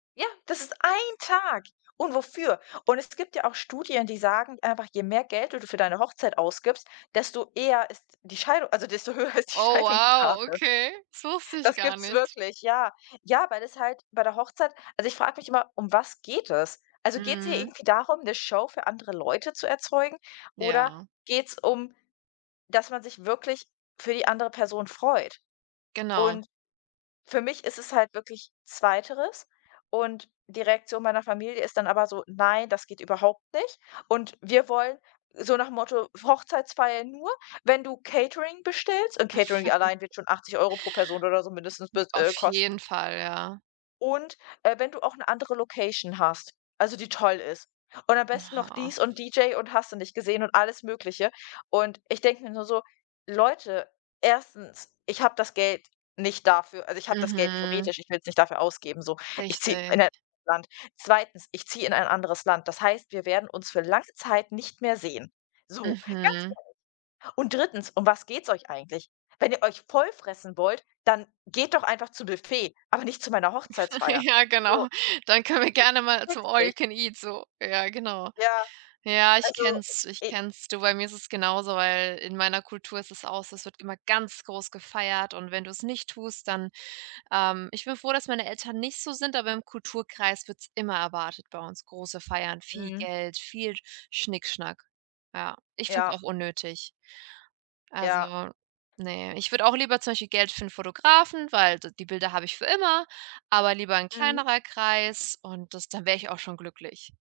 Ja, das ist ein Tag. Und wofür? Und es gibt ja auch Studien, die sagen einfach, je mehr Geld du d für deine Hochzeit ausgibst, desto eher ist die Scheidung also desto höher ist die Oh, wow, Scheidungsrate. okay, das wusste ich Das gar gibt's nicht. wirklich, ja. Ja, weil das halt bei der Hochzeit also ich frage mich immer, um was geht es? Also geht's hier Mhm. irgendwie darum, 'ne Show für andere Leute zu erzeugen oder Ja. geht's um, dass man sich wirklich für die andere Person freut? Genau. Und für mich ist es halt wirklich zweiteres. Und die Reaktion meiner Familie ist dann aber so: „Nein, das geht überhaupt nicht. Und wir wollen“, so nach Motto, „Hochzeitsfeier nur, wenn du Catering bestellst“, und Catering allein wird schon 80 € pro Person oder so mindestens M bis auf äh, kosten jeden Fall, ja. und, äh, wenn du auch 'ne andere Location hast, also die toll ist. Und am besten noch Ha. dies und DJ und hast du nicht gesehen und alles Mögliche. Und ich denke mir nur so: „Leute. 1.: Ich habe das Geld nicht dafür. Also, ich habe das Geld Mhm. theoretisch, ich will's nicht dafür ausgeben, so. Ich ziehe Richtig. in 'nen [unintelligible] Land. 2.: Ich ziehe in ein anderes Land. Das heißt, wir werden uns für lange Zeit nicht mehr sehen.“ So, ganz Mhm. ehrlich. „Und 3.: Um was geht's euch eigentlich? Wenn ihr euch voll fressen wollt, dann geht doch einfach zu Büffet, aber nicht zu meiner Hochzeitsfeier.“ Ja, So, genau. Dann können wir äh, ich gerne mal zum checks nicht. All-you-can-eat so. Ja, genau. Ja, Ja, ich also, kenne es, ich i kenne es. Du, bei mir ist es genauso, weil in meiner Kultur ist es auch so, es wird immer ganz groß gefeiert und wenn du's nicht tust, dann, ähm ich bin froh, dass meine Eltern nicht so sind, aber im Kulturkreis wird's immer erwartet bei uns, große Feiern, viel Mhm. Geld, viel Schnickschnack. Ja, ich finde es Ja. auch unnötig. Ja. Also, ne, ich würde auch lieber zum Beispiel Geld für 'n Fotografen, weil d die Bilder habe ich für immer, aber lieber 'n Mhm. kleinerer Kreis und das dann wäre ich auch schon glücklich.